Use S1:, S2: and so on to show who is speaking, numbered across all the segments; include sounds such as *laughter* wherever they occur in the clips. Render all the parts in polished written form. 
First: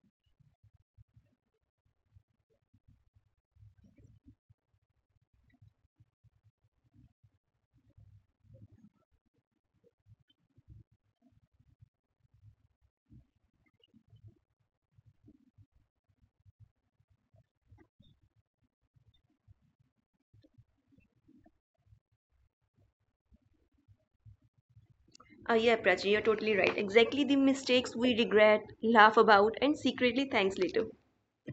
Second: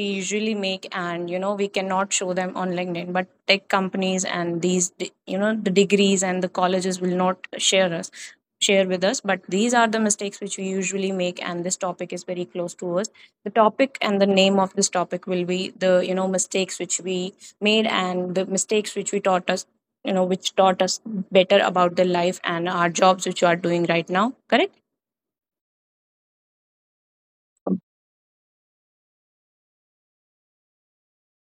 S1: usually make, and we cannot show them on LinkedIn, but tech companies and these, de- you know, the degrees and the colleges will not share with us. But these are the mistakes which we usually make, and this topic is very close to us. The topic and the name of this topic will be the mistakes which we made and the mistakes which we taught us, you know, which taught us better about the life and our jobs which we are doing right now. Correct?
S2: Yeah, Prachi, you're totally right. Exactly the mistakes we regret, laugh about, and secretly thanks later.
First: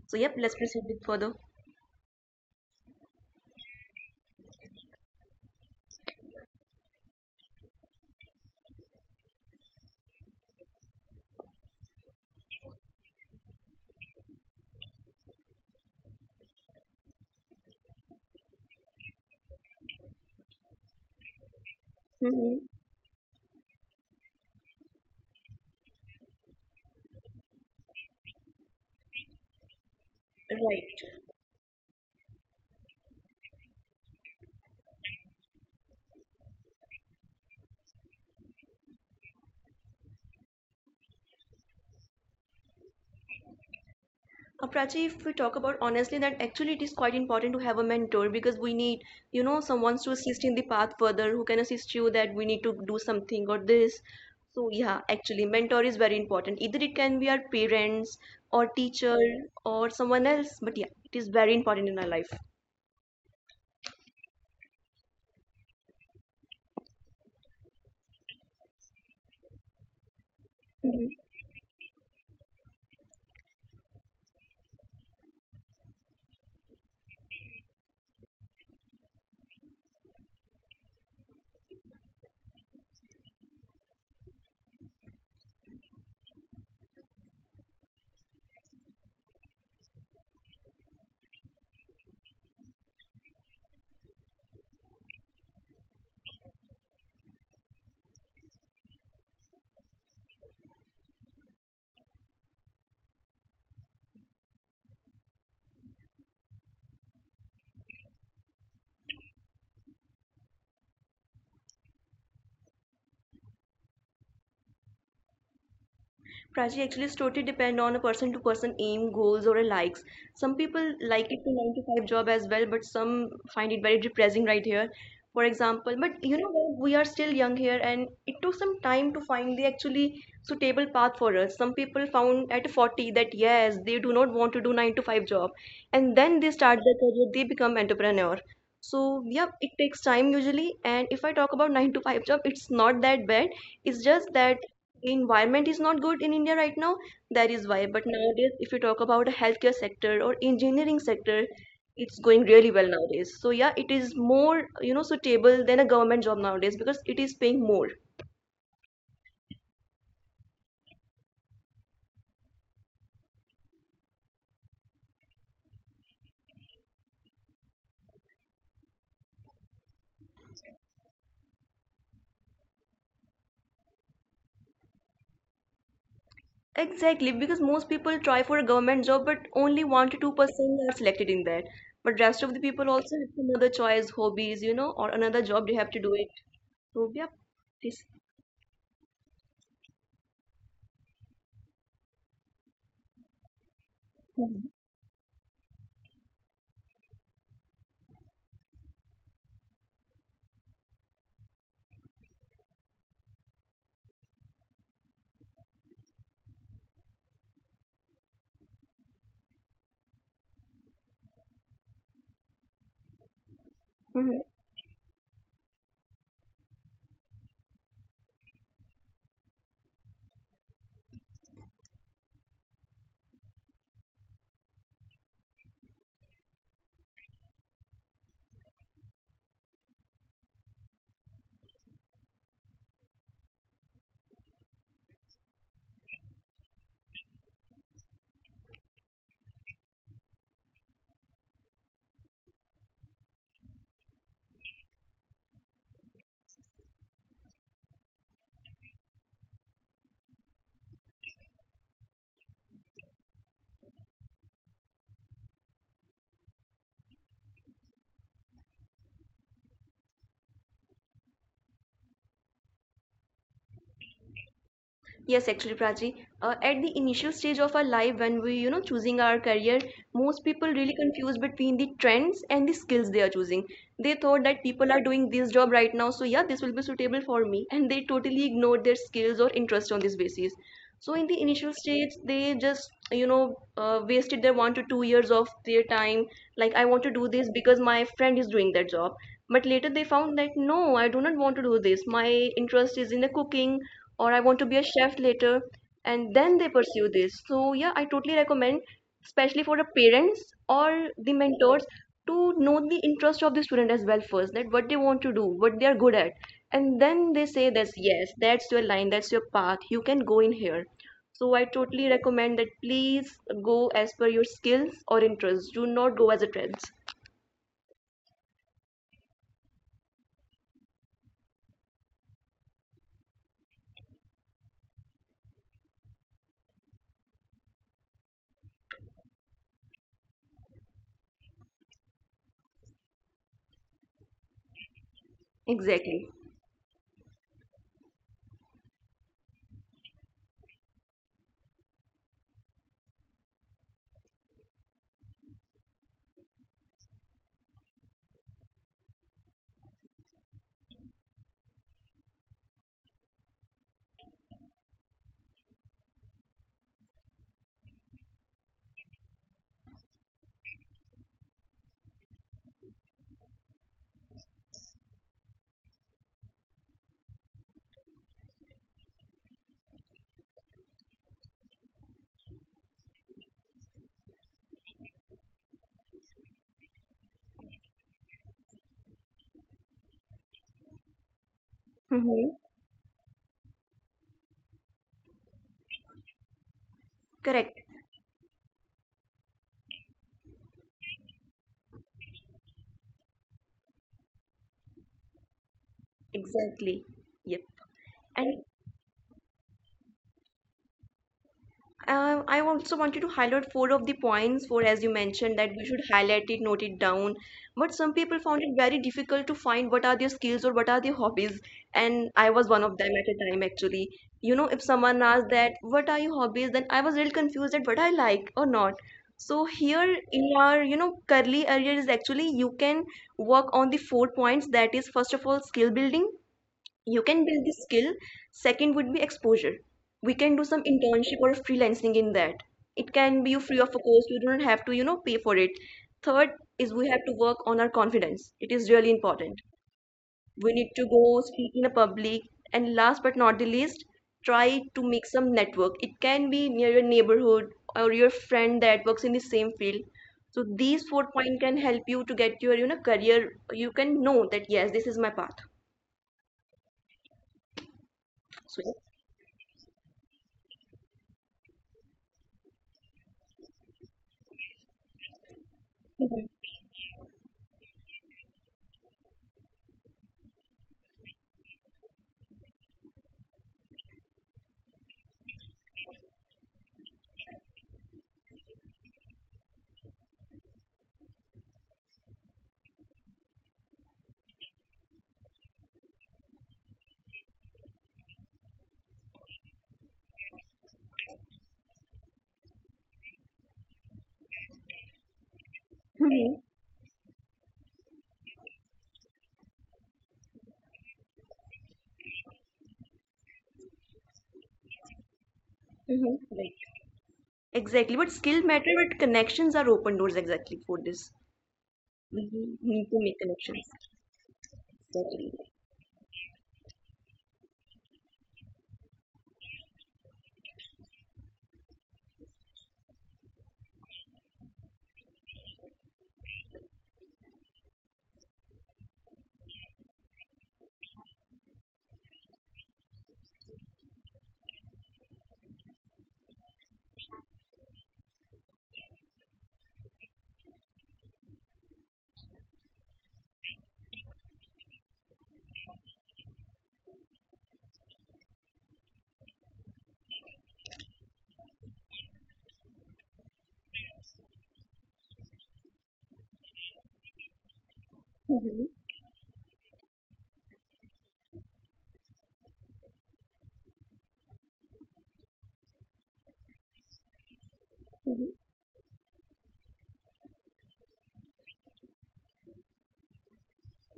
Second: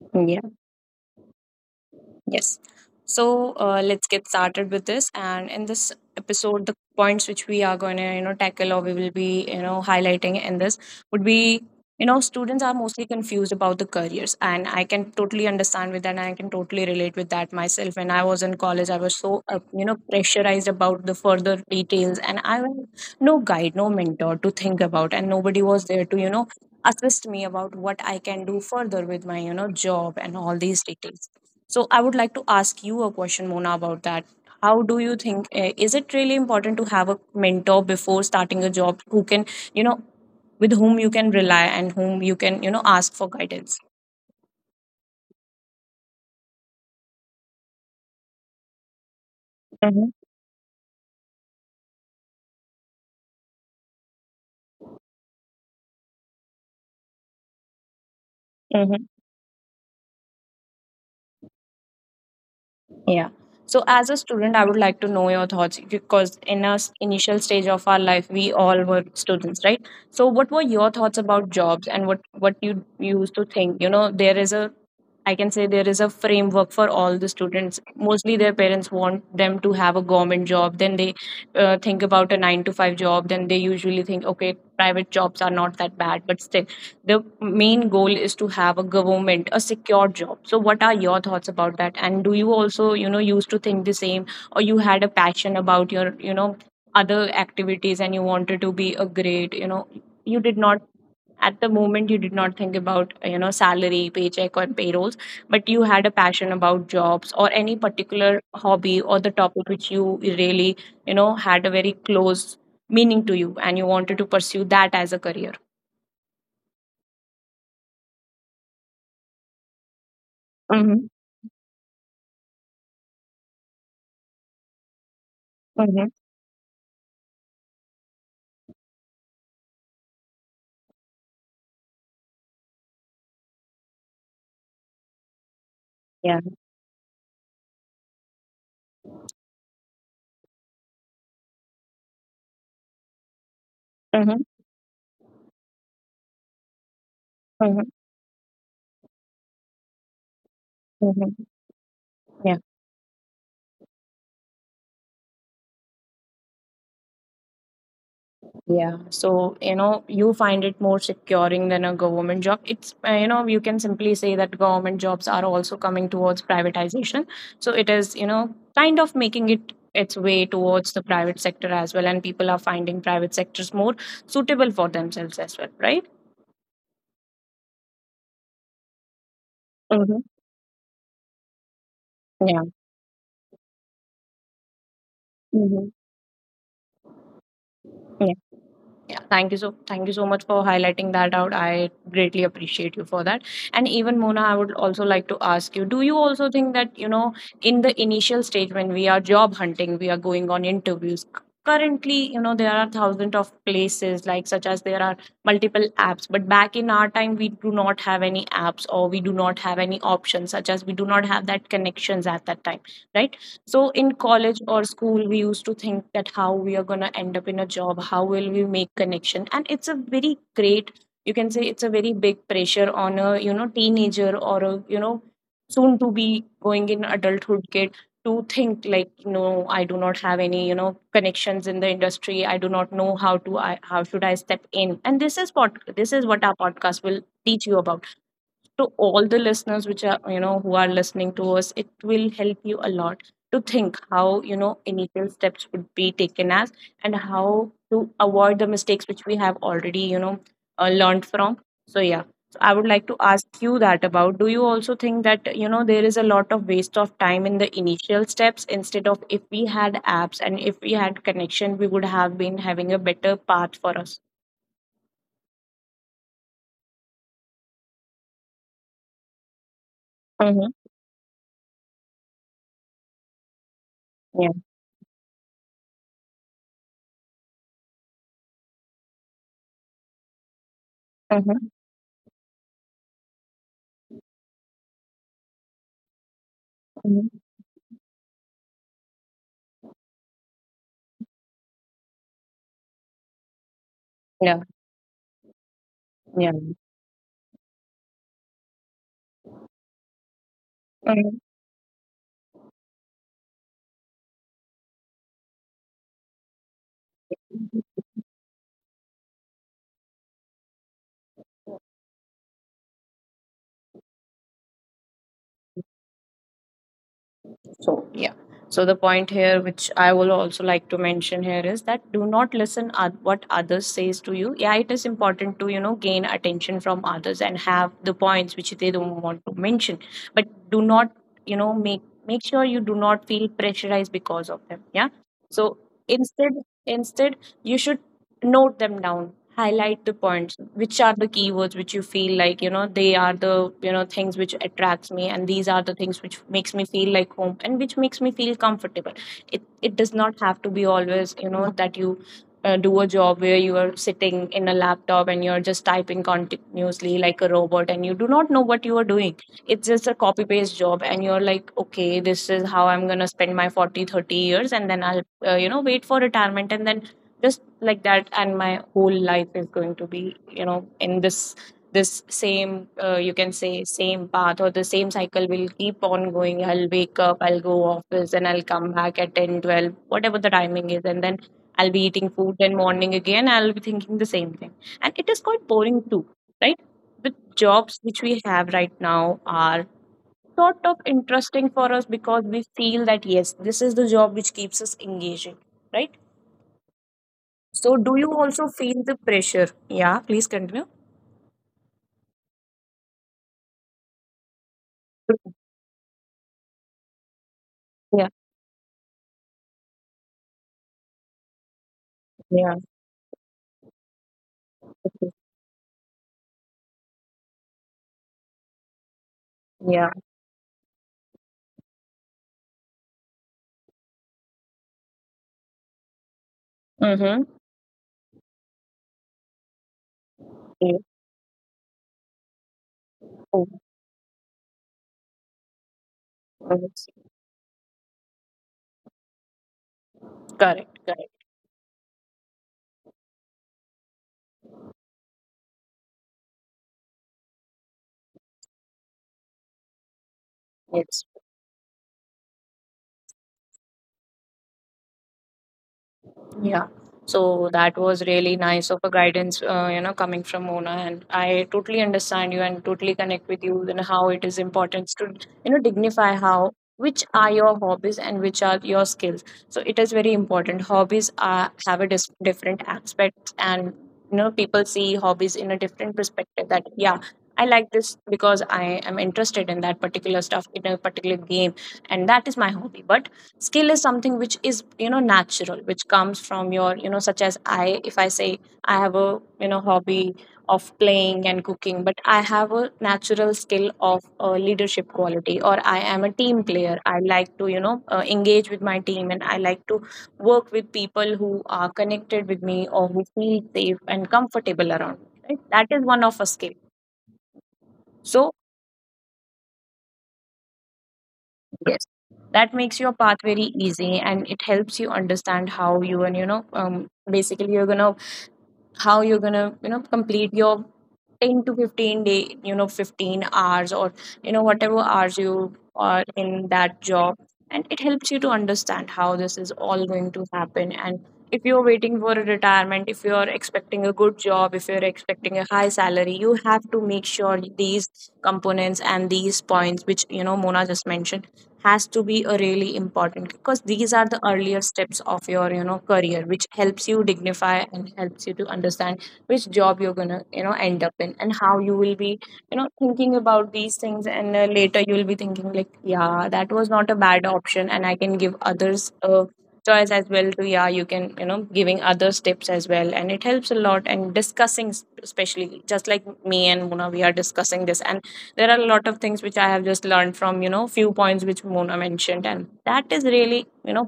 S2: So yep,
S1: Yeah.
S2: let's proceed with further.
S1: Yes. So let's get started with this. And in this episode, the points which we are going to tackle or we will be highlighting in this would be: students are mostly confused about the careers. And I can totally understand with that. And I can totally relate with that myself. When I was in college, I was so pressurized about the further details. And
S2: Hmm.
S1: I was no guide, no mentor to think about. And nobody was there to assist me about what I can do further with my job and all these
S2: Right.
S1: details, so I would like to ask you a question, Mona, about that. How do you think, is it really important to have a mentor before starting a job who can, you know, with whom you can rely and whom you can, ask for guidance?
S2: Prachi, if we talk about honestly, that actually it is quite important to have a mentor because we need someone to
S1: Mm-hmm.
S2: assist in the path further who can assist you that we need to do something or this. So yeah, actually, mentor is very important. Either it can be our parents or teacher or someone else, but yeah, it is very important in our life.
S1: Yeah. So, as a student, I would like to know your thoughts, because in our initial stage of our life, we all were students, right? So, what were your thoughts about jobs, and what you used to think? You know, there is a I can say there is a framework for all the students. Mostly, their parents want them to have a government job. Then they think about a nine to five job. Then they usually think, okay, private jobs are not that bad, but still the main goal is to have a secure job. So what are your thoughts about that, and do you also used to think the same, or you had a passion about your other activities, and you wanted to be a great. You did not At the moment you did not think about salary, paycheck, or payrolls. But you had a passion about jobs, or any particular hobby, or the topic which you really had a very close meaning to you, and you wanted to pursue that as a career.
S2: Prachi, actually, it's totally depend on a person to person aim, goals, or a likes. Some people
S1: Mm-hmm.
S2: like it to 9 to 5 job as well, but some find it very depressing right here. For example, but
S1: Mm-hmm.
S2: you know what? We are still young here, and it took some time to find the actually suitable path for us. Some people found at 40 that yes, they do not want to do 9 to 5 job, and then they
S1: Yeah.
S2: start their career, they become entrepreneur. So yeah, it takes time usually. And if I talk about 9 to 5 job, it's not that bad. It's just
S1: Mhm,
S2: that environment is not good in India right now, that is why.
S1: mhm,
S2: But nowadays if you talk about a healthcare sector or engineering
S1: mhm.
S2: sector, it's going
S1: Yeah,
S2: really well nowadays. So yeah, it is more suitable than a government job nowadays because it is paying more.
S1: yeah. So, you find it more securing than a government job. It's, you can simply say that government jobs are also coming towards privatization. So it is kind of making it its way towards the private sector as well. And people are finding private sectors more suitable for themselves as well, right?
S2: Exactly, because most people try for a government job, but only 1 to
S1: Mm-hmm.
S2: 2% are selected in that. But rest of the
S1: Yeah.
S2: people also have some choice hobbies, you know, or another job they have to
S1: Mm-hmm.
S2: do it. So yeah, this.
S1: Yeah, thank you so much for highlighting that out. I greatly appreciate you for that. And even Mona,
S2: Mhm.
S1: I would also like to ask you, do you also think that in the initial stage, when we are job hunting, we are going on interviews, currently, there are thousands of places, like, such as there are multiple apps, but back in our time we do not have any apps, or we do not have any options, such as we do not have that connections at that time, right? So in
S2: Mhm.
S1: college or school, we used to think that how we are gonna end up in a job, how will we make connection, and it's a very big pressure on a teenager, or a soon to be going in adulthood kid, to think like, no, I do not have any connections in the industry. I do not know how should I step in. And this is what our podcast will teach you about. To all the listeners, which are you know who are listening to us, it will help you a lot to think how, initial steps would be taken, as and how to avoid the mistakes which we have already learned from. So yeah, so I would like to ask you that, about, do you also think that there is a lot of waste of time in the initial steps, instead of, if we had apps and if we had connection, we would have been having a better path for us.
S2: Yes, actually, Prachi. At the initial stage of our life, when we, choosing our career, most people
S1: Mm-hmm.
S2: really confused between the trends and the skills they are choosing. They thought
S1: Yeah.
S2: that people are doing this job right now, so yeah, this will be suitable for me, and they totally ignored their skills or interest on this basis. So in the initial
S1: Mm-hmm.
S2: stage they just wasted their 1 to 2 years of their time. Like, I want to do
S1: Mm-hmm.
S2: this because my friend is doing that job, but later they found that no, I do not want to do this. My interest is in the cooking, or I want to
S1: Yeah.
S2: be a chef later, and then they pursue this. So yeah, I totally recommend, especially for the parents or the
S1: Yeah.
S2: mentors, to know the interest of the student as well first, that what they want to do, what they are good at, and then they say that yes, that's your line, that's your path, you can go in here. So I totally recommend that please go as per your skills or interests, do not go as a trend.
S1: So, yeah. So, the point here, which I will also like to mention here, is that do not listen at what others says to you. Yeah, it is important to gain attention from others and have the points which they don't want to mention, but do not, you know make make sure you do not feel pressurized because of them. Yeah. So
S2: Exactly.
S1: instead, instead you should note them down, highlight the points which are the keywords which you feel like, they are the things which attracts me, and these are the things which makes me feel like home and which makes me feel comfortable. It does not have to be always, that you do a job where you are sitting in a laptop and you're just typing continuously like a robot, and you do not know what you are doing. It's just a copy paste job, and you're like, okay, this is how I'm going to spend my 40 30 years, and then I'll, wait for retirement, and then just like that, and my whole life is going to be, in this same, you can say, same path, or the same cycle will keep on going. I'll wake up, I'll go office, and I'll come back at 10, 12, whatever the timing is, and then I'll be eating
S2: Mm-hmm.
S1: food, then morning again I'll be thinking the same thing. And it is quite boring too, right? The
S2: Correct.
S1: jobs which we have right now are sort of interesting for us, because we feel that yes, this is the job which keeps us engaging, right?
S2: Exactly. Yep.
S1: So do you
S2: And
S1: also feel the pressure? Yeah, please continue.
S2: I also wanted to highlight four of the points, four as you mentioned, that we should highlight it, note it down. But some people
S1: Yeah,
S2: found it very difficult to find what are their skills or what are their hobbies. And I was one
S1: yeah,
S2: of them at a time, actually. You know, if someone asked
S1: okay.
S2: that, what are your hobbies, then I was really confused at what I like or not. So here
S1: Yeah.
S2: in our, you know, curly area is actually you can work on the four points. That is, first of all, skill building, you can build
S1: Mm-hmm.
S2: this skill. Second would be exposure, we can do some
S1: Yeah.
S2: internship or freelancing in that. It can be free of
S1: Oh,
S2: a cost, you don't have to, you know, pay for it. Third is we have to
S1: yes.
S2: work on our confidence, it is really important. We need to
S1: Correct,
S2: go
S1: correct.
S2: speak in a public. And last but not the least, try to make some network. It can be near your neighborhood or your friend that works in the same field. So these four
S1: Yes.
S2: points can help you to get your, you know, career. You can know that yes, this is my path.
S1: Yeah. So that was
S2: So
S1: really
S2: yeah.
S1: nice of a guidance, coming from Mona. And I totally understand you and totally connect with you, and how it is important to dignify how which are your hobbies and which are your skills. So it is very important. Hobbies are have a different aspect, and people see hobbies in a different perspective. That, yeah, I like this because I am interested in that particular stuff, in a particular game, and that is my hobby. But skill is something which is, natural, which comes from your, such as, I if I say, I have a, hobby of playing and cooking, but I have a natural skill of, leadership quality, or I am a
S2: Mhm.
S1: team player. I like to, engage with my team, and I like to work with people who are connected with me, or who feel safe and comfortable around me, right? That is
S2: Mhm.
S1: one of a
S2: Right.
S1: skill.
S2: Exactly, but skill
S1: so
S2: matter, but connections are open doors exactly for this.
S1: Yes,
S2: We
S1: that
S2: need to
S1: makes your
S2: make
S1: path
S2: connections.
S1: very easy, and it helps you
S2: Exactly.
S1: understand how you and basically you're gonna how you're gonna complete your 10 to 15 day, 15 hours or whatever hours you are in that job, and it helps you to understand how this is all going to happen. And if you're waiting for a retirement, if you're expecting a good job, if you're expecting a high salary, you have to make sure these components and these points which Mona just mentioned has to be a really important, because these are the earlier steps of your career which helps you dignify and helps you to understand which job you're gonna end up in and how you will be thinking about these things. And later you will be thinking like, yeah, that was not a bad option, and I can give
S2: Mhm.
S1: others a choice as well to, yeah, you can, giving others tips as well, and it helps a lot. And discussing especially just like me and Mona, we are discussing this, and
S2: Mhm.
S1: there are a lot of things which I have just learned from few points which Mona mentioned, and that is really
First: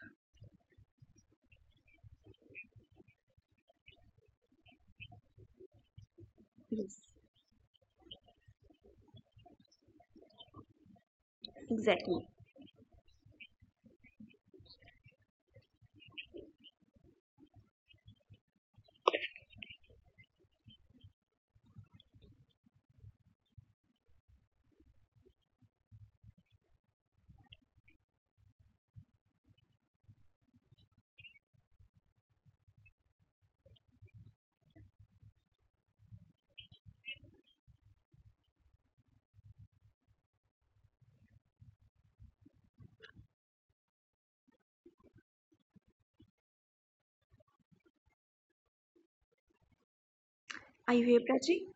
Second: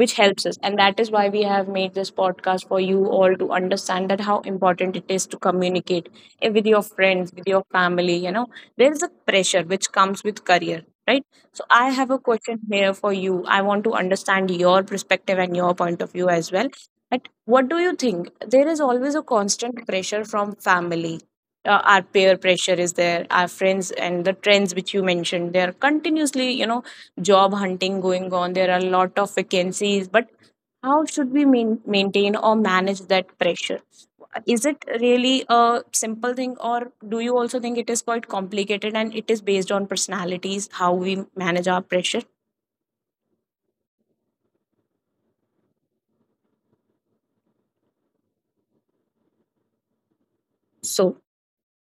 S1: which helps us, and that is why we have made this podcast for you all to understand that how important it is to communicate, with your
S2: Yes.
S1: friends, with your family, there is a pressure which comes with career, right? So I have a
S2: Exactly.
S1: question here for you. I want to understand your perspective and your point of view as well. But what do you think? There is always a constant pressure from family. Our peer pressure is there. Our friends and the trends which you mentioned, they are continuously, job hunting going on. There are a lot of vacancies. But how should we maintain or manage that pressure? Is it really a simple thing, or do you also think it is quite complicated and it is based on personalities, how we manage our pressure?
S2: Are you
S1: So,
S2: here, Prachi?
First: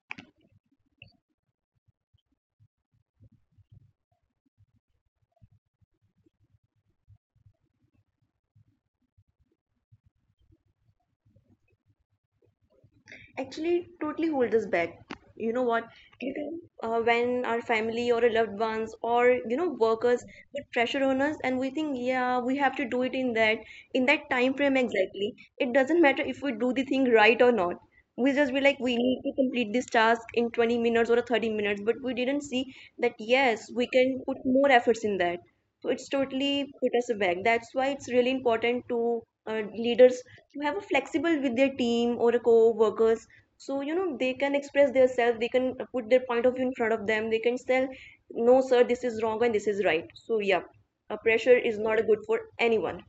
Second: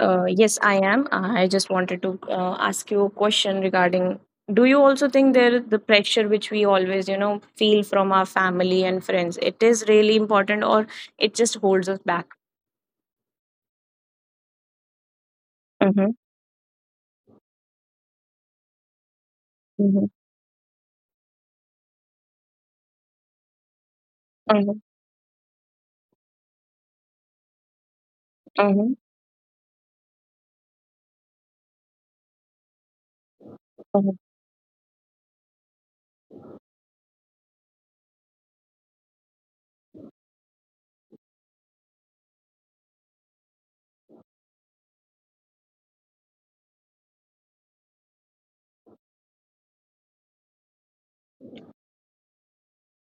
S1: yes, I am. I just wanted to ask you a question regarding, do you also think there the pressure which we always feel from our family and friends, it is really important, or it just holds us back?
S2: Actually totally hold us back. You know what?
S1: Mm-hmm,
S2: You can, when our family or our loved ones or, you know,
S1: mm-hmm,
S2: workers put pressure on us, and we think, yeah, we have to do it in that time frame exactly. It doesn't matter if we do the thing right or not. We just be like,
S1: mm-hmm,
S2: we need to complete this task in 20 minutes or 30 minutes, but we didn't see that yes, we
S1: mm-hmm.
S2: can put more efforts in that. So it's totally put us back. That's why it's really important to leaders, you have a flexible with their team or a co-workers, so you know they can express themselves, they can put their point of view in front of them, they can tell no sir, this is wrong and this is right. So yeah, a pressure is not good for anyone.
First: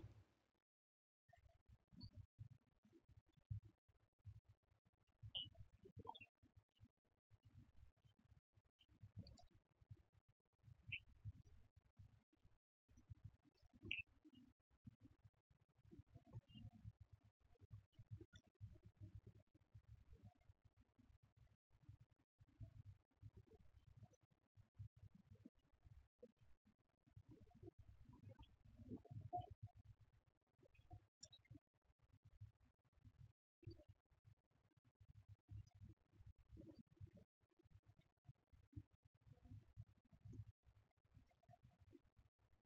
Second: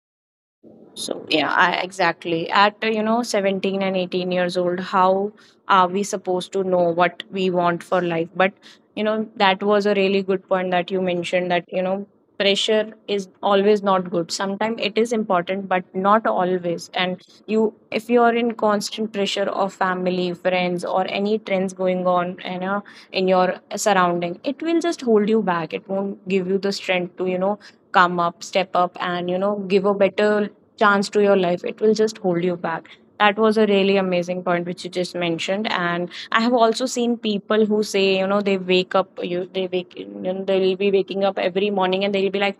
S1: So yeah, I, exactly. At 17 and 18 years old, how are we supposed to know what we want for life? But that was a really good point that you mentioned, that pressure is always not good. Sometimes it is important, but not always. And you, if you are in constant pressure of family, friends, or any trends going on, in your surrounding, it will just hold you back. It won't give you the strength to, come up, step up, and give a better chance to your life. It will just hold you back. That was a really amazing point which you just mentioned, and I have also seen people who say, they wake up, you they'll be waking up every morning and they'll be like,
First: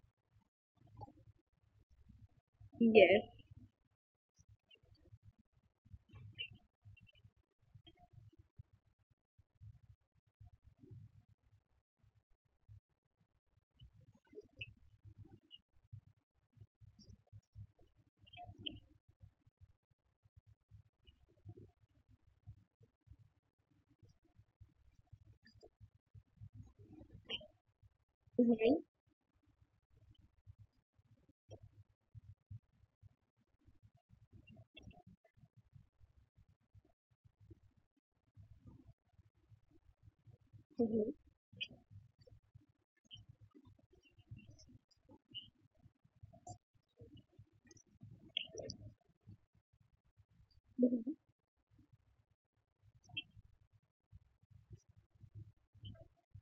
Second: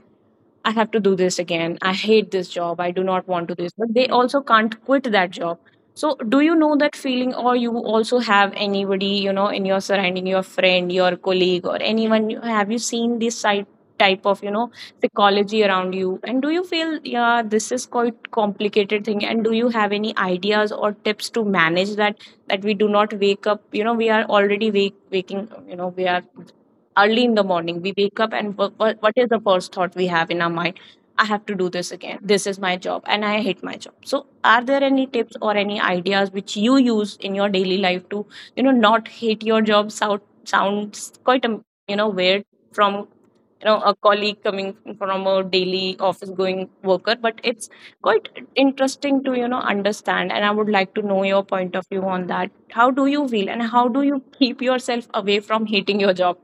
S1: I have to do this again. I hate this job. I do not
S2: Yes.
S1: want to do this. But they also can't quit that job. So do you know that feeling, or you also have anybody, in your surrounding, your friend, your colleague, or have you seen this side type of, psychology around you? And do you feel, yeah, this is quite complicated thing, and do you have any ideas or tips to manage that, that we do not wake up, we are already wake waking, we are early in the morning, we wake up, and
S2: Mhm.
S1: what is the first thought we have in our mind? I have to do this again. This is my job and I hate my job. So are there any tips or any ideas which you use in your daily life to not hate your job? Sound, sounds
S2: Mhm.
S1: quite weird from a colleague coming from a daily office going worker, but it's quite interesting to understand, and I would like to
S2: Mhm.
S1: know your point of view on that. How do you feel and how do you keep yourself away from hating your job?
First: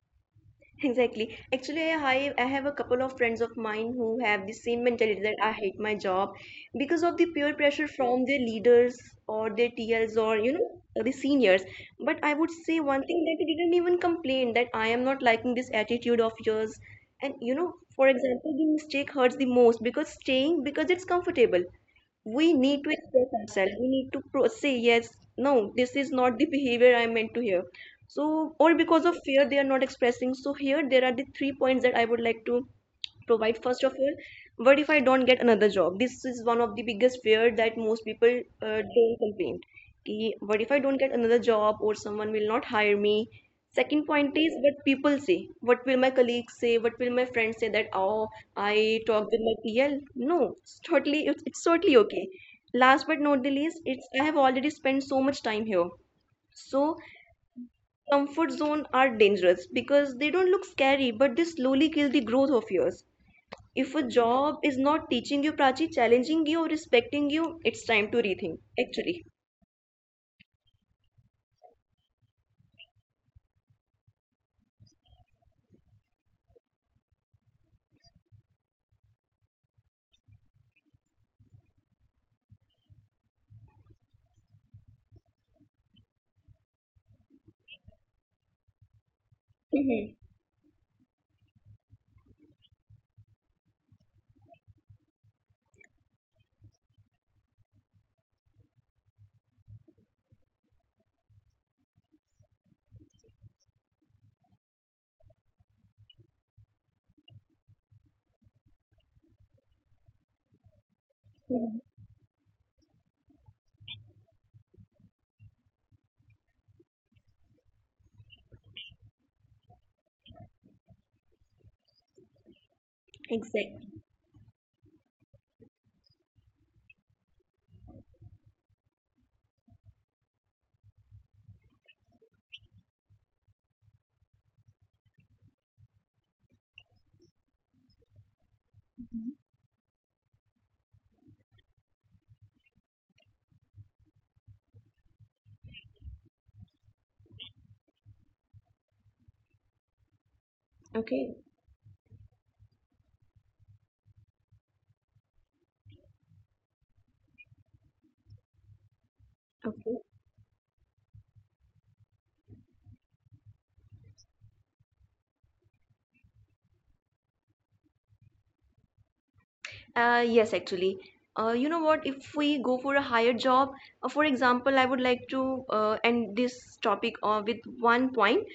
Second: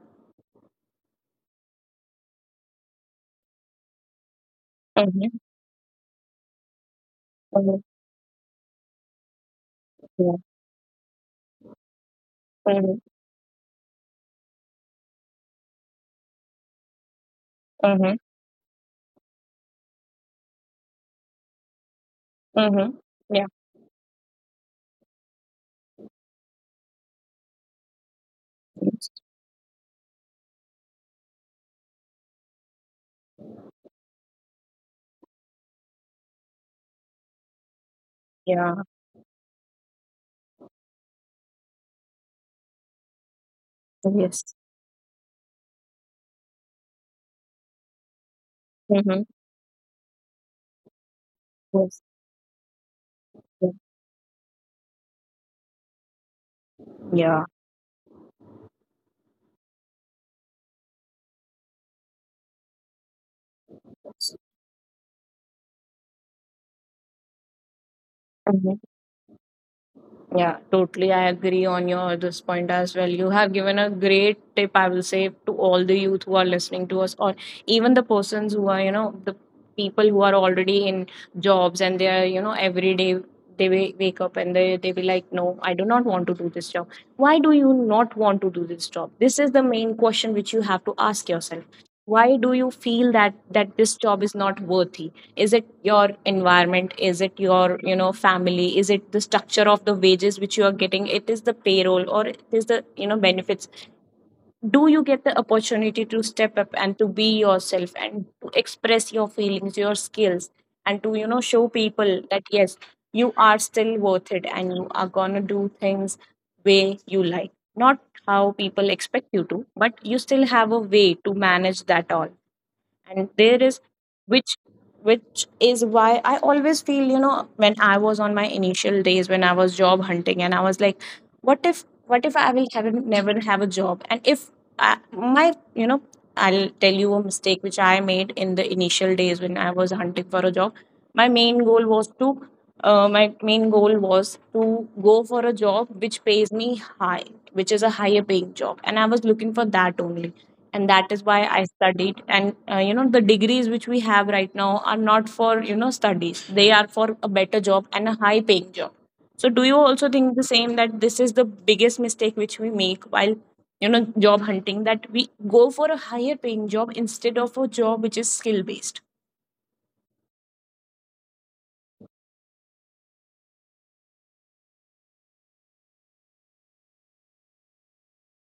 S2: *laughs* Exactly. Actually, I have a couple of friends of mine who have the same mentality that
S1: Mhm,
S2: I hate my job because of the peer
S1: mhm,
S2: pressure from their leaders or their T Ls,
S1: yeah,
S2: or, you know, the seniors. But I would say
S1: mhm,
S2: one thing that they didn't even complain that I am not liking this attitude of yours. And, you know, for
S1: mhm,
S2: example, the mistake hurts the most because staying because it's comfortable. We need to
S1: mhm,
S2: express
S1: yeah,
S2: ourselves, we need to say yes, no this is not the behavior I meant to hear. So or because of fear they are not expressing, so here there are the three points that I would like to provide. First of all, what if I don't get another job? This is one of the biggest fear that most people
S1: yeah,
S2: don't complain कि what if I don't get another job, or someone will not hire me. Second point
S1: yes,
S2: is what people say. What will my colleagues say, what will my friends say, that oh, I
S1: mhm,
S2: talked with my PL. No, it's totally, it's totally
S1: yes,
S2: okay. Last but not the
S1: yeah,
S2: least, it's I have already spent so much time here. So
S1: yeah,
S2: comfort zone are dangerous because they don't look scary, but they slowly kill the growth of yours. If a job is not teaching you, Prachi, challenging you, respecting you, it's time to rethink,
S1: mhm.
S2: actually.
S1: Yeah, totally. I agree on your this point as well. You have given a great tip, I will say, to all the youth who are listening to us, or even the persons who are, the people who are already in jobs, and they are, every day they wake up and they be like, no, I do not want to do this job. Why do you not want to do this job? This is the main
S2: Mhm.
S1: question which you have to ask yourself. Why do you feel that this job is not worthy? Is it your environment? Is it your family? Is it the structure of the wages which you are getting? It is the payroll, or it is the benefits? Do you get the opportunity to step up and to be yourself and to express your feelings, your skills, and to
S2: Mhm.
S1: show people that, yes, you are still worth it and you are going to do things way you like, not how people expect you to, but you still have a way to manage that all. And there
S2: Exactly.
S1: is, which which is why I always feel, when I was on my initial days, when I was job hunting and I was like, what if I will have never have a job, and if I, my I'll tell you a mistake which I made in the initial days when I was hunting for a job. My main goal was to, my main goal was to go for a job which pays me high, which is a higher paying job, and I was looking for that only. And that is
S2: Okay.
S1: why I studied. And the degrees which we have right now are not for studies; they are for a better job and a high paying job. So, do you
S2: Okay.
S1: also think the same, that this is the biggest mistake which we make while job hunting, that we go for a higher paying job instead of a job which is skill based?
S2: Yes, actually. You know what? If we go for a higher job, for example, I would like to end this topic with one point.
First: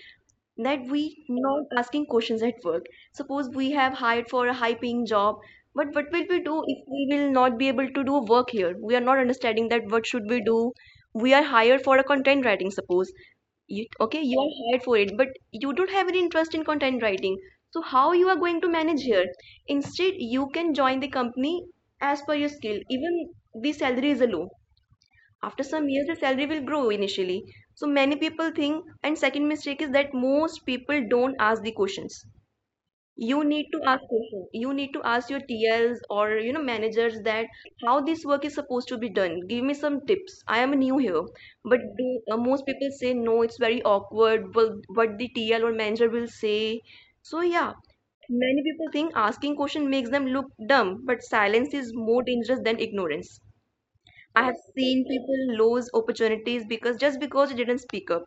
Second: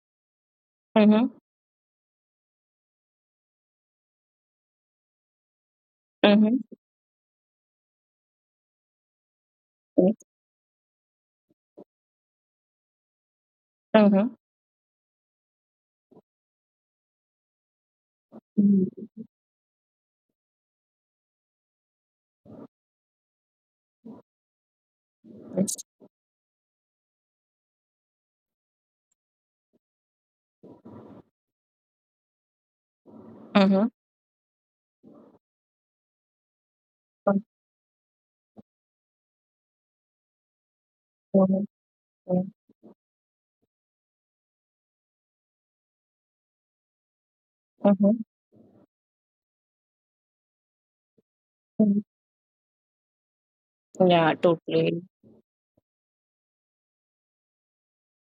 S2: That we
S1: Mm-hmm.
S2: not asking questions at work. Suppose we have hired for a high paying job, but what will we do
S1: Mm-hmm.
S2: if we will not be able to do work here, we are not understanding that what should we do. We are hired for a content writing suppose. You, okay, you are hired for it but you don't have any interest in content writing, so how you are going to manage
S1: Mm-hmm.
S2: here. Instead, you can join the company as per your skill. Even the salary is low, after some years, the salary will grow initially. So many people think, and second mistake is that most people don't ask the questions. You need to
S1: Mhm.
S2: ask questions. You need to ask your TLs or, you know, managers that how this work is supposed to be done. Give me some tips. I am new here,
S1: Mhm.
S2: but the, most people say no. It's very awkward. Well, what the TL or manager will say. So yeah,
S1: Mhm.
S2: many people think asking question makes them look dumb, but silence is more dangerous than ignorance.
S1: Yeah,
S2: I have
S1: totally.
S2: seen people lose opportunities because just because you didn't speak up.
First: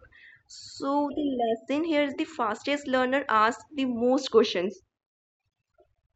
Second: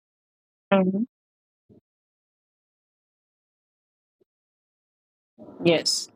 S1: Mhm.
S2: So the lesson here is the fastest learner asks the most questions.
S1: Yes.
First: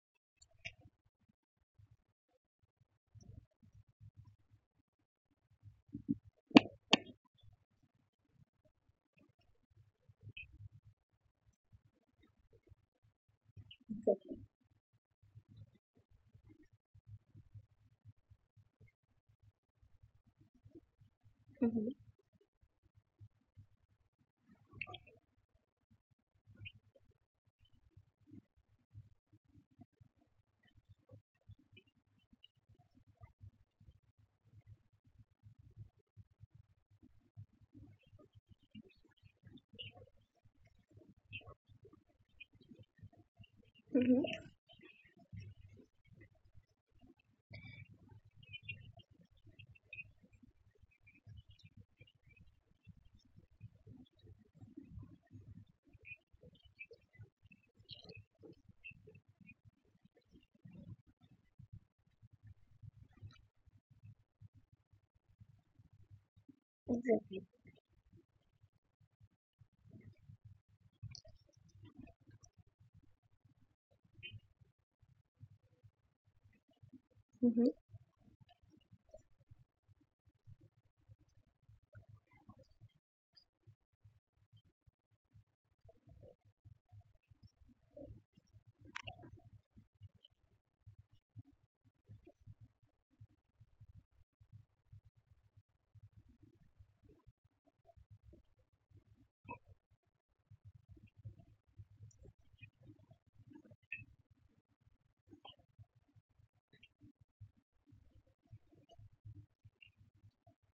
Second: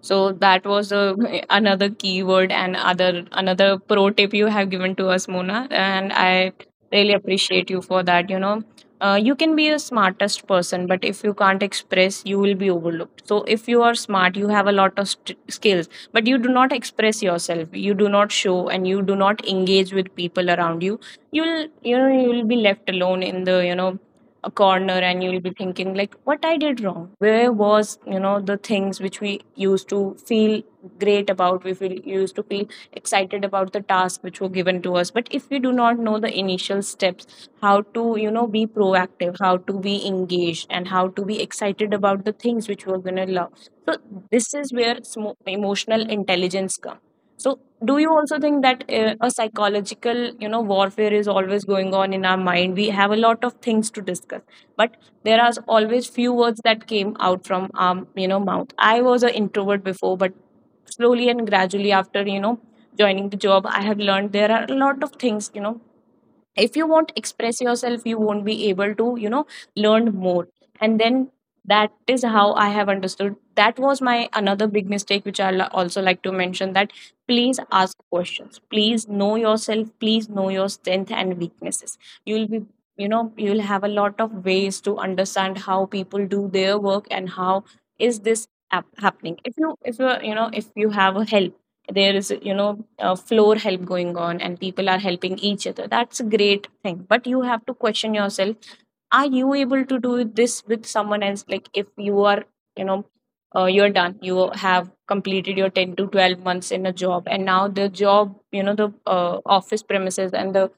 S1: So that was another keyword and other another pro tip you have given to us, Mona, and I really appreciate you for that. You can be a smartest person, but if you can't express, you will be overlooked. So if you are smart, you have a lot of skills, but you do not express yourself, you do not show, and you do not engage with people around you, you'll,
S2: Mhm.
S1: you will be left alone in the a corner, and you'll be thinking like, what I did wrong, where was, the things which we used to feel great about, we feel used to feel excited about the task which were given to us. But if we do not know the initial steps, how to be proactive, how to be engaged, and how to be excited about the things which we're going to love, so
S2: Mhm.
S1: this is where emotional intelligence comes. So, do you also think that a psychological, warfare is always going on in our mind? We have a lot of things to discuss, but there are always few words that came out from our, mouth. I was an introvert before, but slowly and gradually, after joining the job, I have learned there are a lot of things, if you won't
S2: Exactly.
S1: express yourself, you won't be able to learn more. And then, that is how I have understood, that was my another big mistake, which I'll also like to mention, that please
S2: Mhm.
S1: ask questions, please know yourself, please know your strength and weaknesses. You'll be, you'll have a lot of ways to understand how people do their work, and how is this happening. If you you know if you have a help, there is, a floor help going on and people are helping each other, that's a great thing. But you have to question yourself, are you able to do this with someone else? Like, if you are, you know you're done, you have completed your 10 to 12 months in a job, and now the job, the office premises and the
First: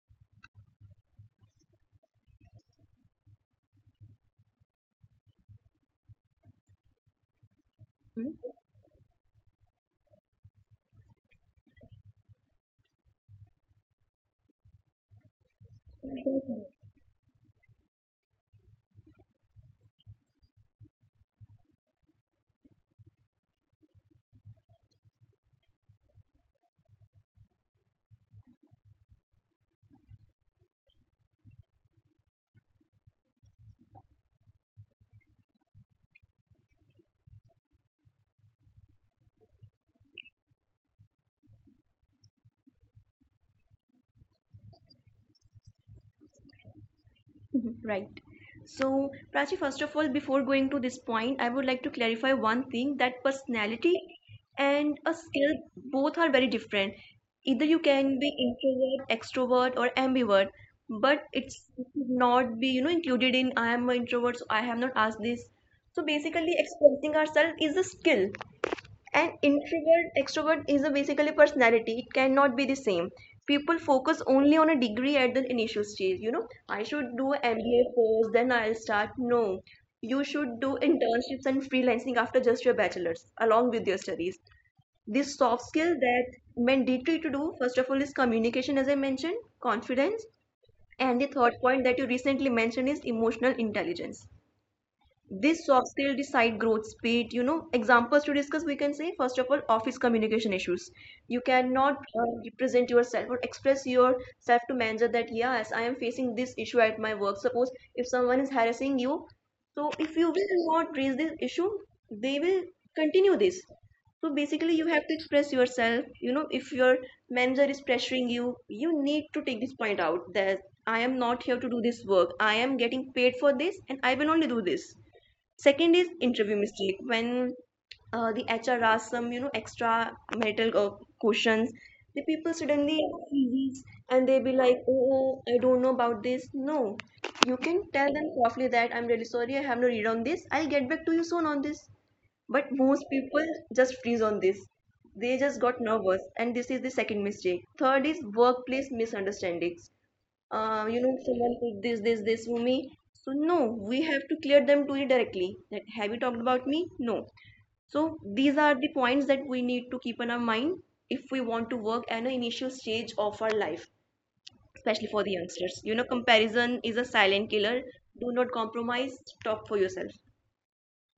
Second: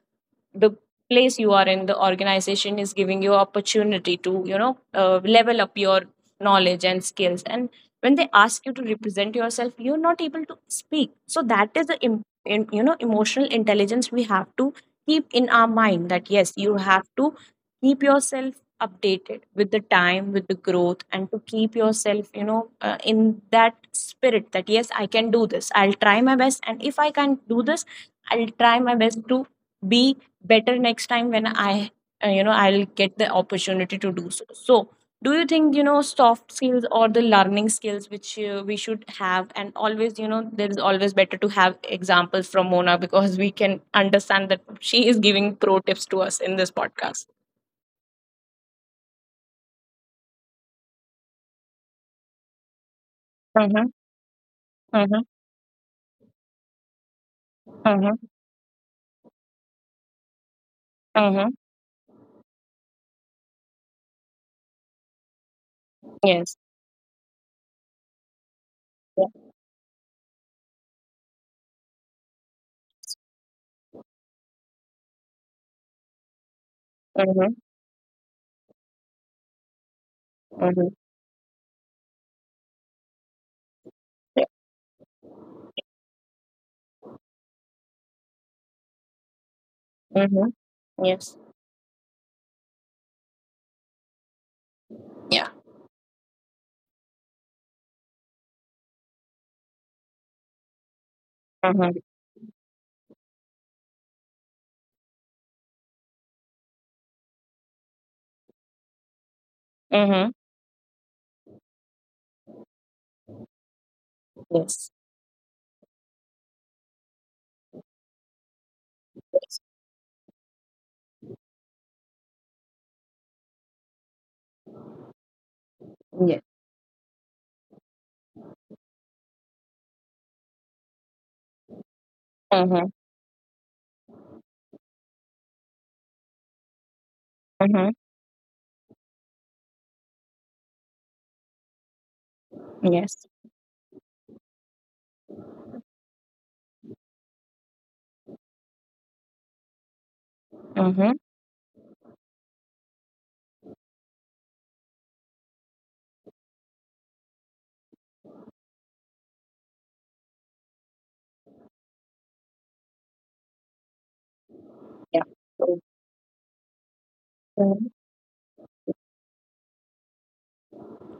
S1: the place you are in the organization is giving you opportunity to level up your knowledge and skills. And when they
S2: Mhm.
S1: ask you to represent yourself, you're not able to speak. So that is the emotional intelligence, we have to keep in our mind, that yes, you have to keep yourself updated with the time, with the growth, and to keep yourself, in that spirit, that yes, I can do this, I'll try my best, and if I can't do this, I'll try my best to be better next time when I, I'll get the opportunity to do so. So, do you think, soft skills or the learning skills which we should have? And always, there is always better to have examples from Mona, because we can understand that she is giving pro tips to us in this podcast.
S2: Mhm. Right. So, Prachi, first of all, before going to this point, I would like to clarify one thing, that
S1: Mm-hmm,
S2: personality and a
S1: mm-hmm,
S2: skill both are very different. Either you can be
S1: mm-hmm,
S2: introvert, extrovert, or ambivert, but
S1: mm-hmm.
S2: it should not be, you know, included in I am an introvert, so I have not asked this. So basically,
S1: Yes.
S2: expressing ourselves is a skill. And
S1: Yes.
S2: introvert, extrovert is a basically personality. It cannot be the same. People focus only on a degree at the initial stage. You know, I should do
S1: Mm-hmm,
S2: MBA first, then I'll start. No, you should do
S1: mm-hmm.
S2: internships and freelancing after just your bachelor's, along with your studies.
S1: Yeah.
S2: This soft skill that mandatory to do, first of all, is communication, as I mentioned, confidence,
S1: Mm-hmm.
S2: and the
S1: Yes.
S2: third point that you recently mentioned is emotional intelligence.
S1: Yeah.
S2: This soft skill decide growth speed. You know, examples to discuss, we can say first of all office communication issues. You cannot
S1: Mm-hmm.
S2: represent yourself or express yourself to manager that yes, I am facing this issue at my work. Suppose if someone is harassing you, so if you
S1: Mm-hmm.
S2: will not raise this issue, they will continue this. So basically you
S1: Yes.
S2: have to express yourself. You know, if your manager is pressuring you, you need to take
S1: Yes.
S2: this point out that I am not here to do this work. I am getting paid for this and I will only do this. Second is
S1: Yes.
S2: interview mistake. When the HR asks some, you know, extra metal questions, the people
S1: Mm-hmm.
S2: suddenly freeze and they be like, oh, oh, I don't know about this. No, you can
S1: Mm-hmm.
S2: tell them softly that I'm really sorry, I have no read on this. I'll get back to you soon on this. But most
S1: Yes.
S2: people just freeze on this. They just got nervous, and this is the second mistake. Third is workplace misunderstandings. You
S1: Mm-hmm.
S2: know, someone took this for me. So no, we have to clear them to you directly. That have you talked about me? No. So these are the points that we need to keep in our mind if we want to work at an initial stage of our life, especially
S1: Yeah.
S2: for the
S1: So,
S2: youngsters. You know, comparison is a silent killer.
S1: um,
S2: Do not compromise. Talk for yourself.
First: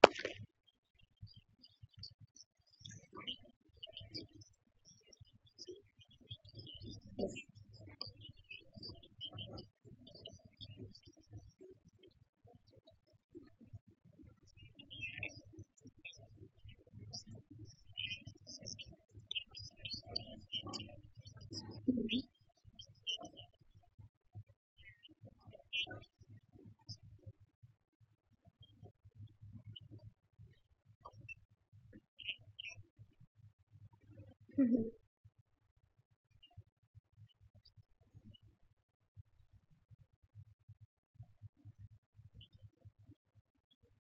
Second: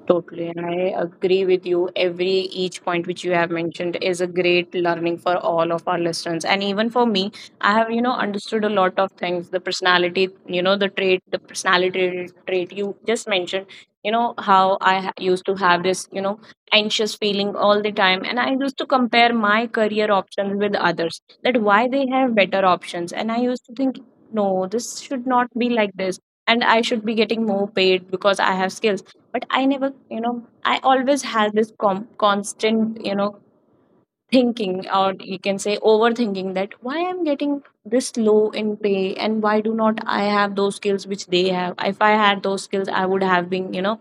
S1: Totally, and I agree with you. Every each point which you have mentioned is a great learning for all of our listeners, and even for me, I have understood a lot of things. The personality, the trait, the personality trait you just mentioned. You know how I used to have this, anxious feeling all the time, and I used to compare my career options with others. That why they have better options, and I used to think, no, this should not be like this, and I should be getting more paid because I have skills, but I never, I always had this constant, thinking, or you can say overthinking, that why I'm getting this low in pay, and why do not I have those skills which they have? If I had those skills, I would have been,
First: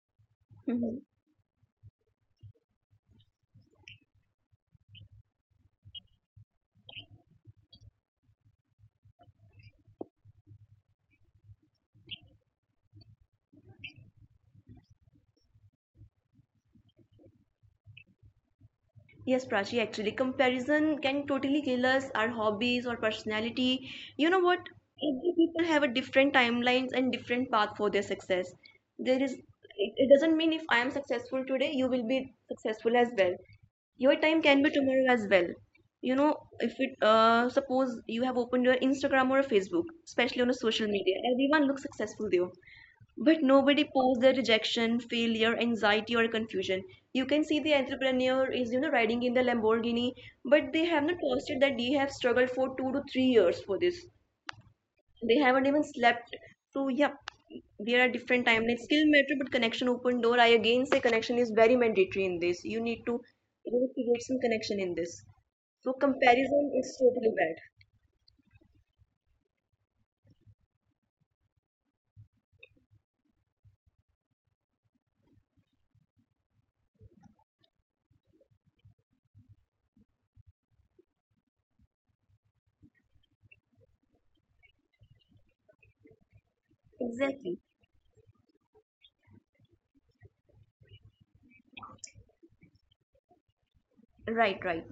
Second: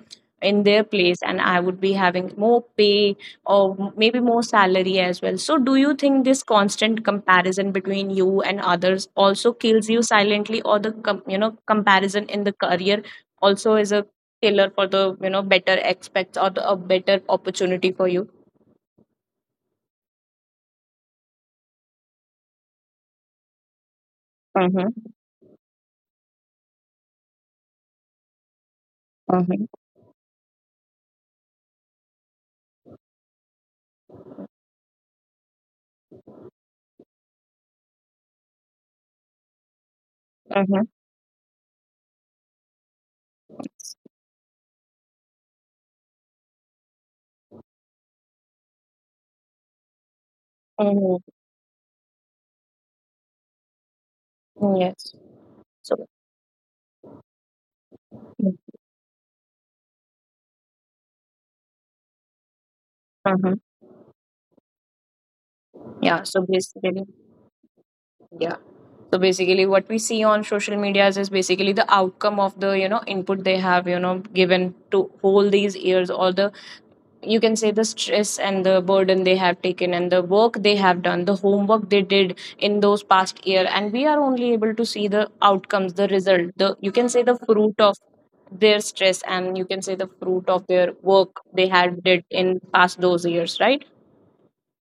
S1: in their place,
S2: *laughs*
S1: and I would be having more pay, or maybe more salary as well. So do you think this constant comparison between you and others also kills you silently, or the comparison in the career also is a killer for the, better aspects, or the, a better opportunity for you?
S2: Yes, Prachi, actually, comparison can totally kill us, our hobbies or personality. You know what?
S1: Mm-hmm.
S2: Every people have a different timelines and different path for their success. There is,
S1: Mm-hmm.
S2: it doesn't mean if I am successful today, you will be successful as well. Your time can be tomorrow as well. You know, if it, suppose you have opened your Instagram or Facebook, especially on a social media, everyone looks successful there. But nobody posts the rejection, failure, anxiety, or confusion. You can see the entrepreneur is, you know, riding in the Lamborghini, but they have
S1: Mhm.
S2: not posted that they have struggled for 2 to 3 years for this.
S1: Yes.
S2: They haven't even
S1: So,
S2: slept. So yeah, there are different timelines. Skill matter, but connection open door. I again say connection is very mandatory in this. You need to,
S1: uh
S2: you know, create some connection in this. So
S1: yeah.
S2: comparison is totally bad.
S1: Yeah. So basically, what we see on social medias is basically the outcome of the, input they have, given to all these years, or the, you can say, the stress and the burden they have taken, and the work they have done, the homework they did in those past year, and we are only able to see the outcomes, the result, the, you can say, the
S2: Exactly.
S1: fruit of their stress, and you can say the fruit of their work they had did in past those years, right?
S2: Right. Right.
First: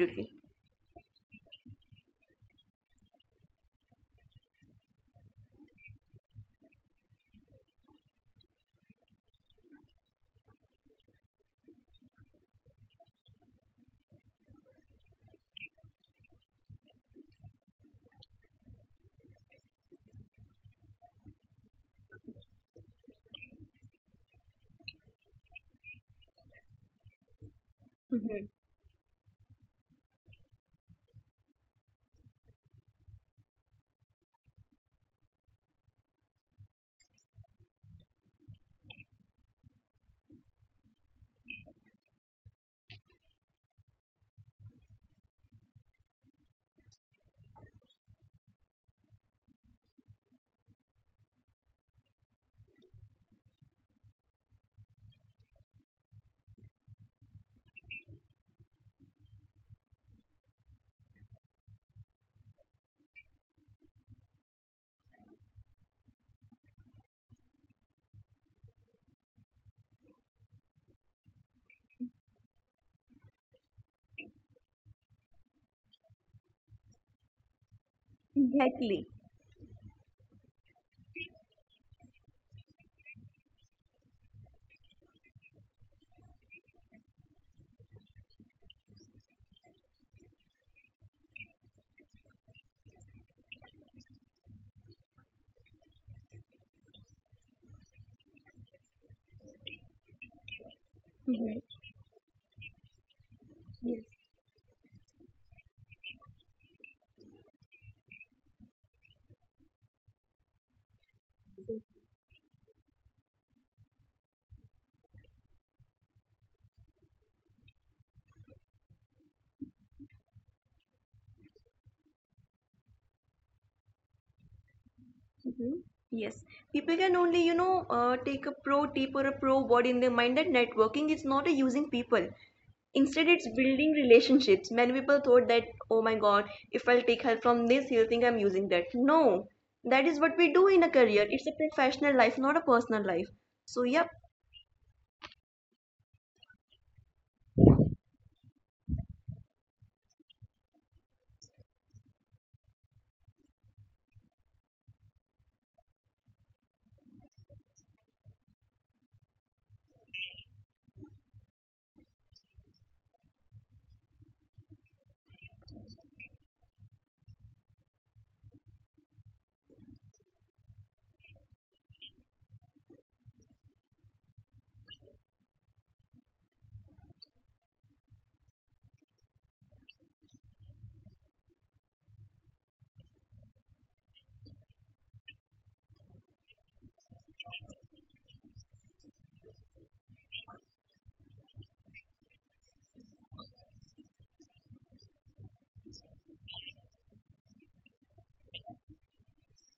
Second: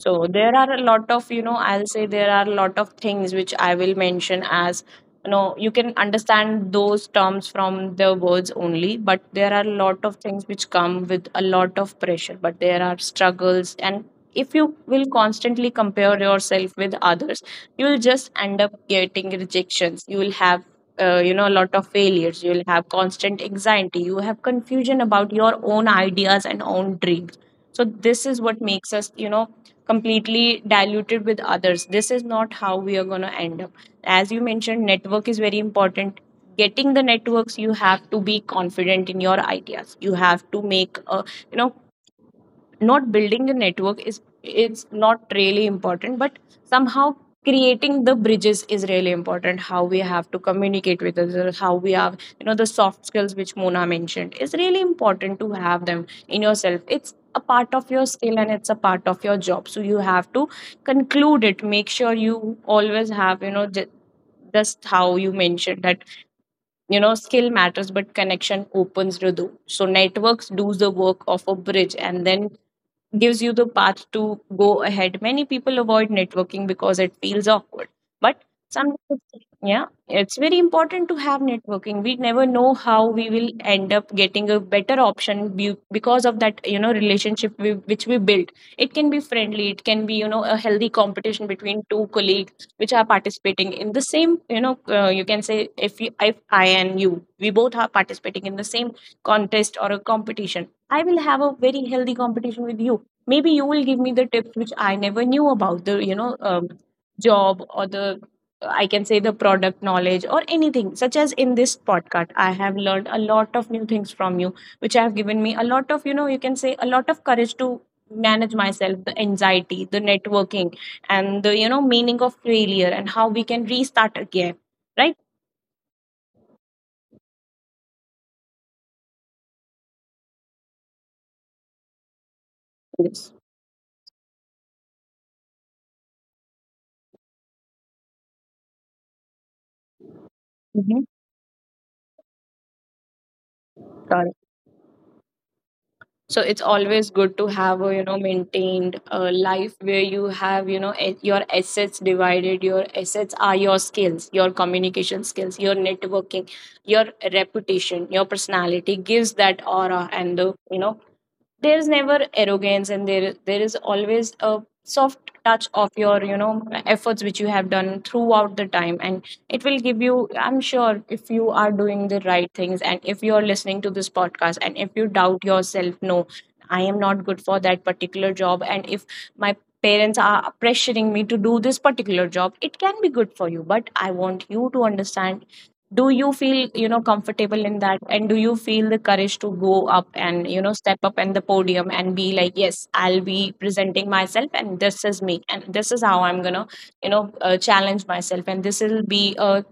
S1: So there are a lot of, I'll say there are a lot of things which I will mention as, you can understand those terms from the words only, but there are a lot of things which come with a lot of pressure, but there are struggles. And if you will constantly compare yourself with others, you will just end up getting rejections. You will have a lot of failures, you will have constant anxiety, you have confusion about your own ideas and own dreams. So this is
S2: Mhm.
S1: what makes us, completely diluted with others. This is not how we are going to end up. As you mentioned, network is very important. Getting the networks, you have to be confident in your ideas. You have to make a, you know not building a network is, it's not really important, but somehow creating the bridges is really important. How we have to communicate with others, how we have, the soft skills which Mona mentioned is really important to have them in yourself. It's a part of your skill and it's a part of your job, so you have to conclude it. Make sure you always have, just how you mentioned that, skill matters, but connection opens the door. So networks do the work of a bridge and then gives you the path to go ahead. Many people avoid networking because it feels awkward. But some,
S2: Exactly.
S1: yeah, it's very important to have networking. We never know how we will end up getting a better option because of that, relationship we, which we built. It can be friendly, it can be, a healthy competition between two colleagues which are participating in the same, you can say, if you, if I and you, we both are participating in the same contest or a competition, I will have a
S2: Mhm.
S1: very healthy competition with you. Maybe you will give me the tips which I never knew about the, job, or the, I can say, the product knowledge, or anything such as, in this podcast I have learned a lot of new things from you which have given me a lot of, you can say, a lot of courage to manage myself, the anxiety, the networking, and the, meaning of failure and how we can restart again, right?
S2: Hmm. Yes, people can only, you know, take a pro tip or a pro word in their mind that networking is not a using people. Instead,
S1: Yes.
S2: it's building relationships. Many people thought that, oh my God, if I'll take help from this, he'll think I'm using that. No, that is what we do in a
S1: Mm-hmm.
S2: career. It's a professional life, not a personal life. So, yep.
S1: Got it. So it's always good to have a, maintained life where you have, your assets divided. Your assets are your skills, your communication skills, your networking, your reputation. Your personality gives that aura, and the, there's never arrogance, and there is always a soft touch of your, efforts which you have done throughout the time, and it will give you, I'm sure, if you are doing the right things, and if you are listening to this podcast, and if you doubt yourself, no, I am not good for that particular job, and if my parents are pressuring me to do this particular job, it can be good for you, but I want you to understand, do you feel, comfortable in that, and do you feel the courage to go up and, step up in the podium and be like, yes, I'll be presenting myself, and this is me, and this is how I'm gonna, challenge myself, and this will be a,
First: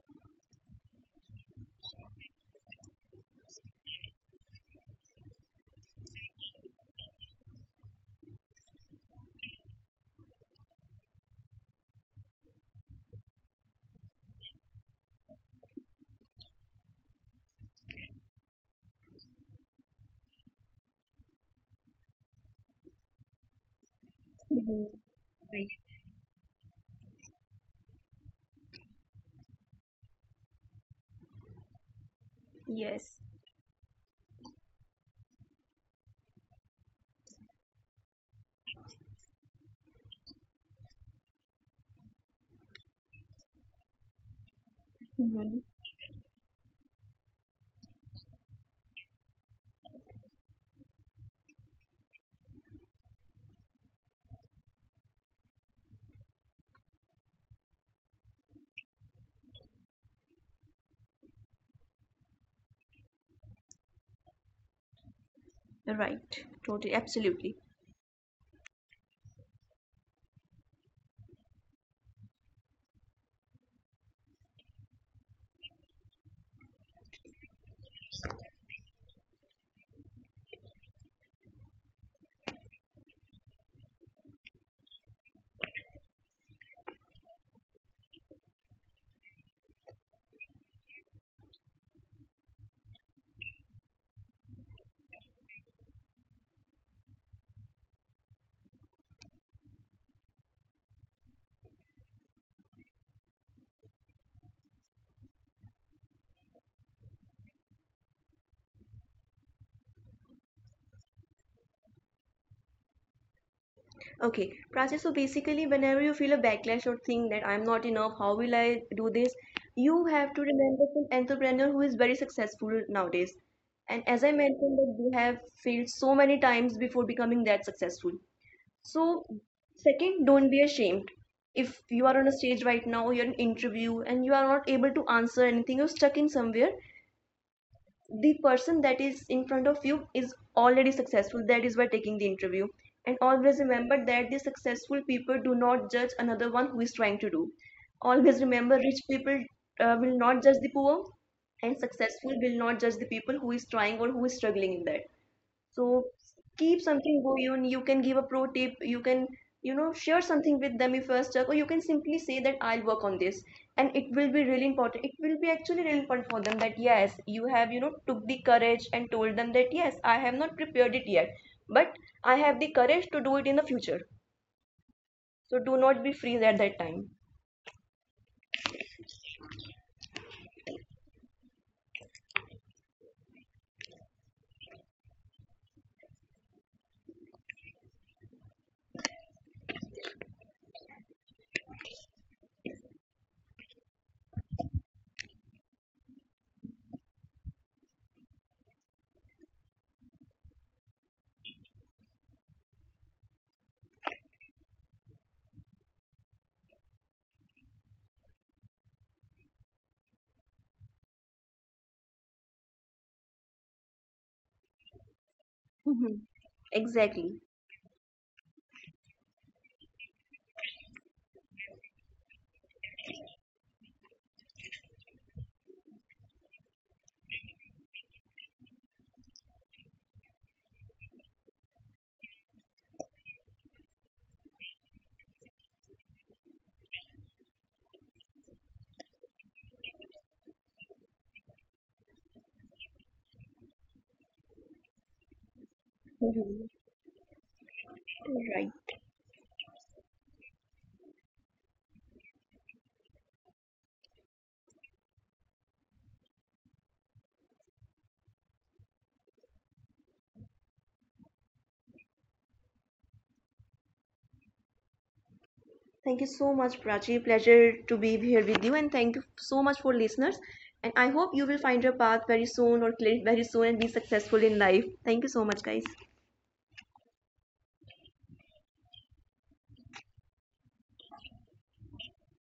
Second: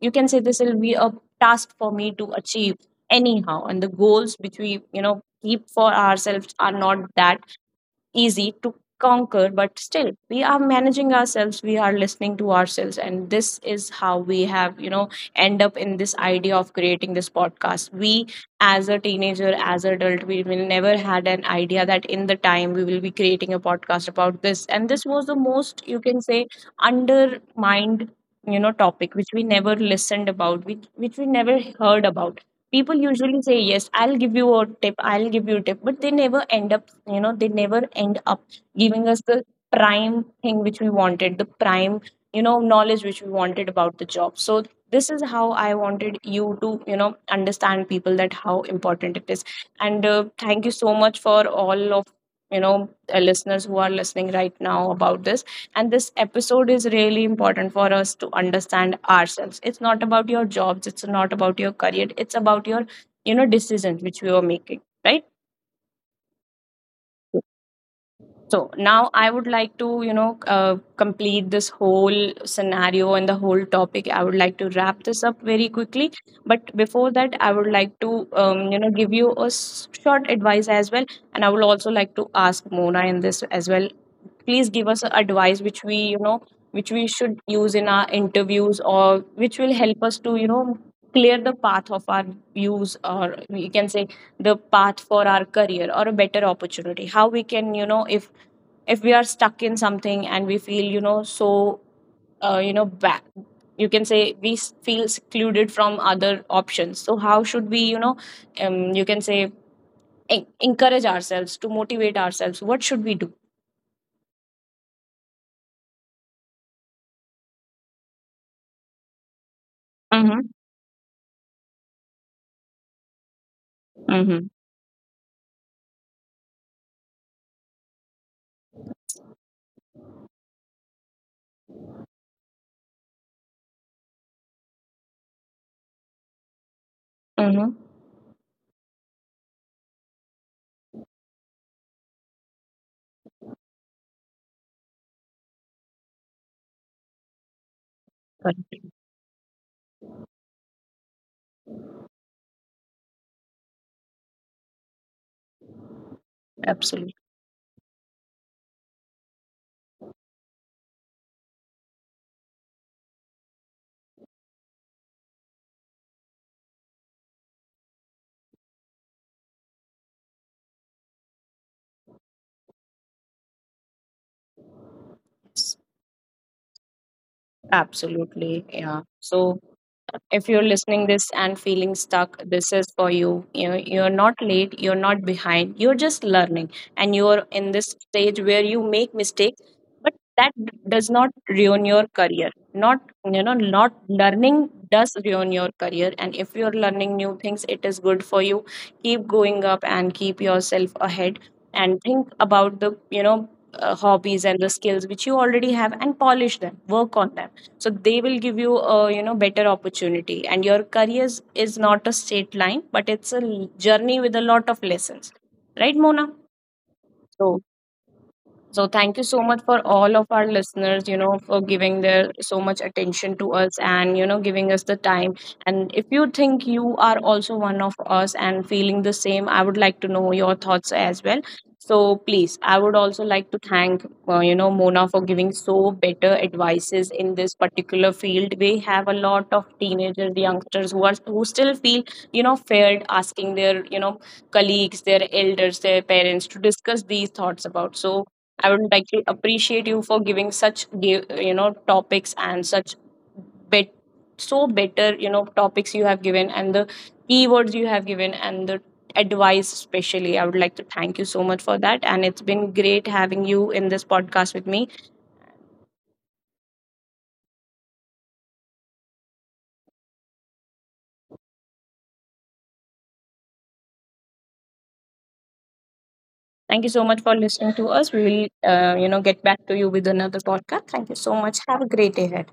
S1: you can say, this will be a task for me to achieve anyhow. And the goals which we, keep for ourselves are not that easy to conquer, but still we are managing ourselves, we are listening to ourselves, and this is how we have, end up in this idea of creating this podcast. We, as a teenager, as an adult, we will never had an idea that in the time we will be creating a podcast about this, and this was the most, you can say, undermined, topic, which we never listened about, which we never heard about. People usually say, yes, I'll give you a tip, I'll give you a tip, but they never end up, they never end up giving us the prime thing which we wanted, the prime, knowledge which we wanted about the job. So this is how
S2: Mhm.
S1: I wanted you to, understand people, that how important it is. And thank you so much for all of, listeners who are listening right now about this. And this episode is really important for us to understand ourselves. It's not about your jobs, it's not about your career, it's about your, decisions which we were making, right?
S2: Right, totally, absolutely.
S1: So now I would like to, complete this whole scenario and the whole topic. I would like to wrap this up very quickly. But before that, I would like to, give you a short advice as well. And I would also like to ask Mona in this as well. Please give us a advice which we, which we should use in our interviews, or which will help us to, clear the path of our views, or we can say the path for our career, or a better opportunity. How we can, if we are stuck in something and we feel, so, back, you can say, we feel secluded from other options, so how should we, you can say, encourage ourselves, to motivate ourselves, what should we do?
S2: Okay, Prachi, so basically, whenever you feel a backlash or think that I'm not enough, how will I do this? You have to
S1: Mm-hmm.
S2: remember some entrepreneur who is very successful nowadays. And as I
S1: Mm-hmm.
S2: mentioned, that they have failed so many times before becoming that successful. So, second, don't be ashamed. If you are on a stage right now, you're in interview, and you are not able to answer anything, you're stuck in somewhere,
S1: Mm-hmm.
S2: the person that is in front of you is already successful, that is why taking the interview. And always remember that the successful people do not judge another one who is trying to do. Always
S1: Correct.
S2: remember rich people will not judge the poor, and successful will not judge the people who is trying or who is struggling in that. So keep
S1: Absolutely.
S2: something going. You can give a pro tip. You can, you know, share something with them if you are stuck, or you can simply say that I'll work on this, and it will be really important. It will be actually really important for them that yes, you have, you know, took the courage and told them that yes, I have not prepared it yet, but I have the courage to do it in the future. So do not be freeze at that time.
S1: Absolutely. Yeah. So if you're listening this and feeling stuck, this is for you. You know, you're not late, you're not behind, you're just learning. And you're in this stage where you make mistakes, but that does not ruin your career. Not, not learning does ruin your career. And if you're learning new things, it is good for you. Keep going up and keep yourself ahead, and think about the, hobbies and the skills which you already have, and polish them, work on them, so they will give you a, better opportunity. And your career is not a straight line, but it's a journey with a lot of lessons, right Mona?
S2: *laughs* Exactly.
S1: So, so thank you so much for all of our listeners, for giving their so much attention to us, and, giving us the time. And if you think you are also one of us and feeling the same, I would like to know your thoughts as well. So please, I would also like to thank, Mona, for giving so better advices in this particular field. We have a lot of teenagers, youngsters who are, who still feel, feared asking their, colleagues, their elders, their parents, to
S2: Mhm.
S1: discuss these thoughts about. So I would
S2: Right.
S1: like to appreciate you for giving such topics, and such bet, so better, topics you have given, and the keywords you have given, and the advice especially. I would like to thank you so much for that, and it's been great having you in this podcast with me.
S2: Thank you so much, Prachi. Pleasure to be here with you, and thank you so much for listeners. And I hope you will find your path very soon or clear it very soon and be successful in life. Thank you so much, guys.
S1: Thank you so much for listening to us. We will, get back to you with another podcast. Thank you so much. Have a great day ahead.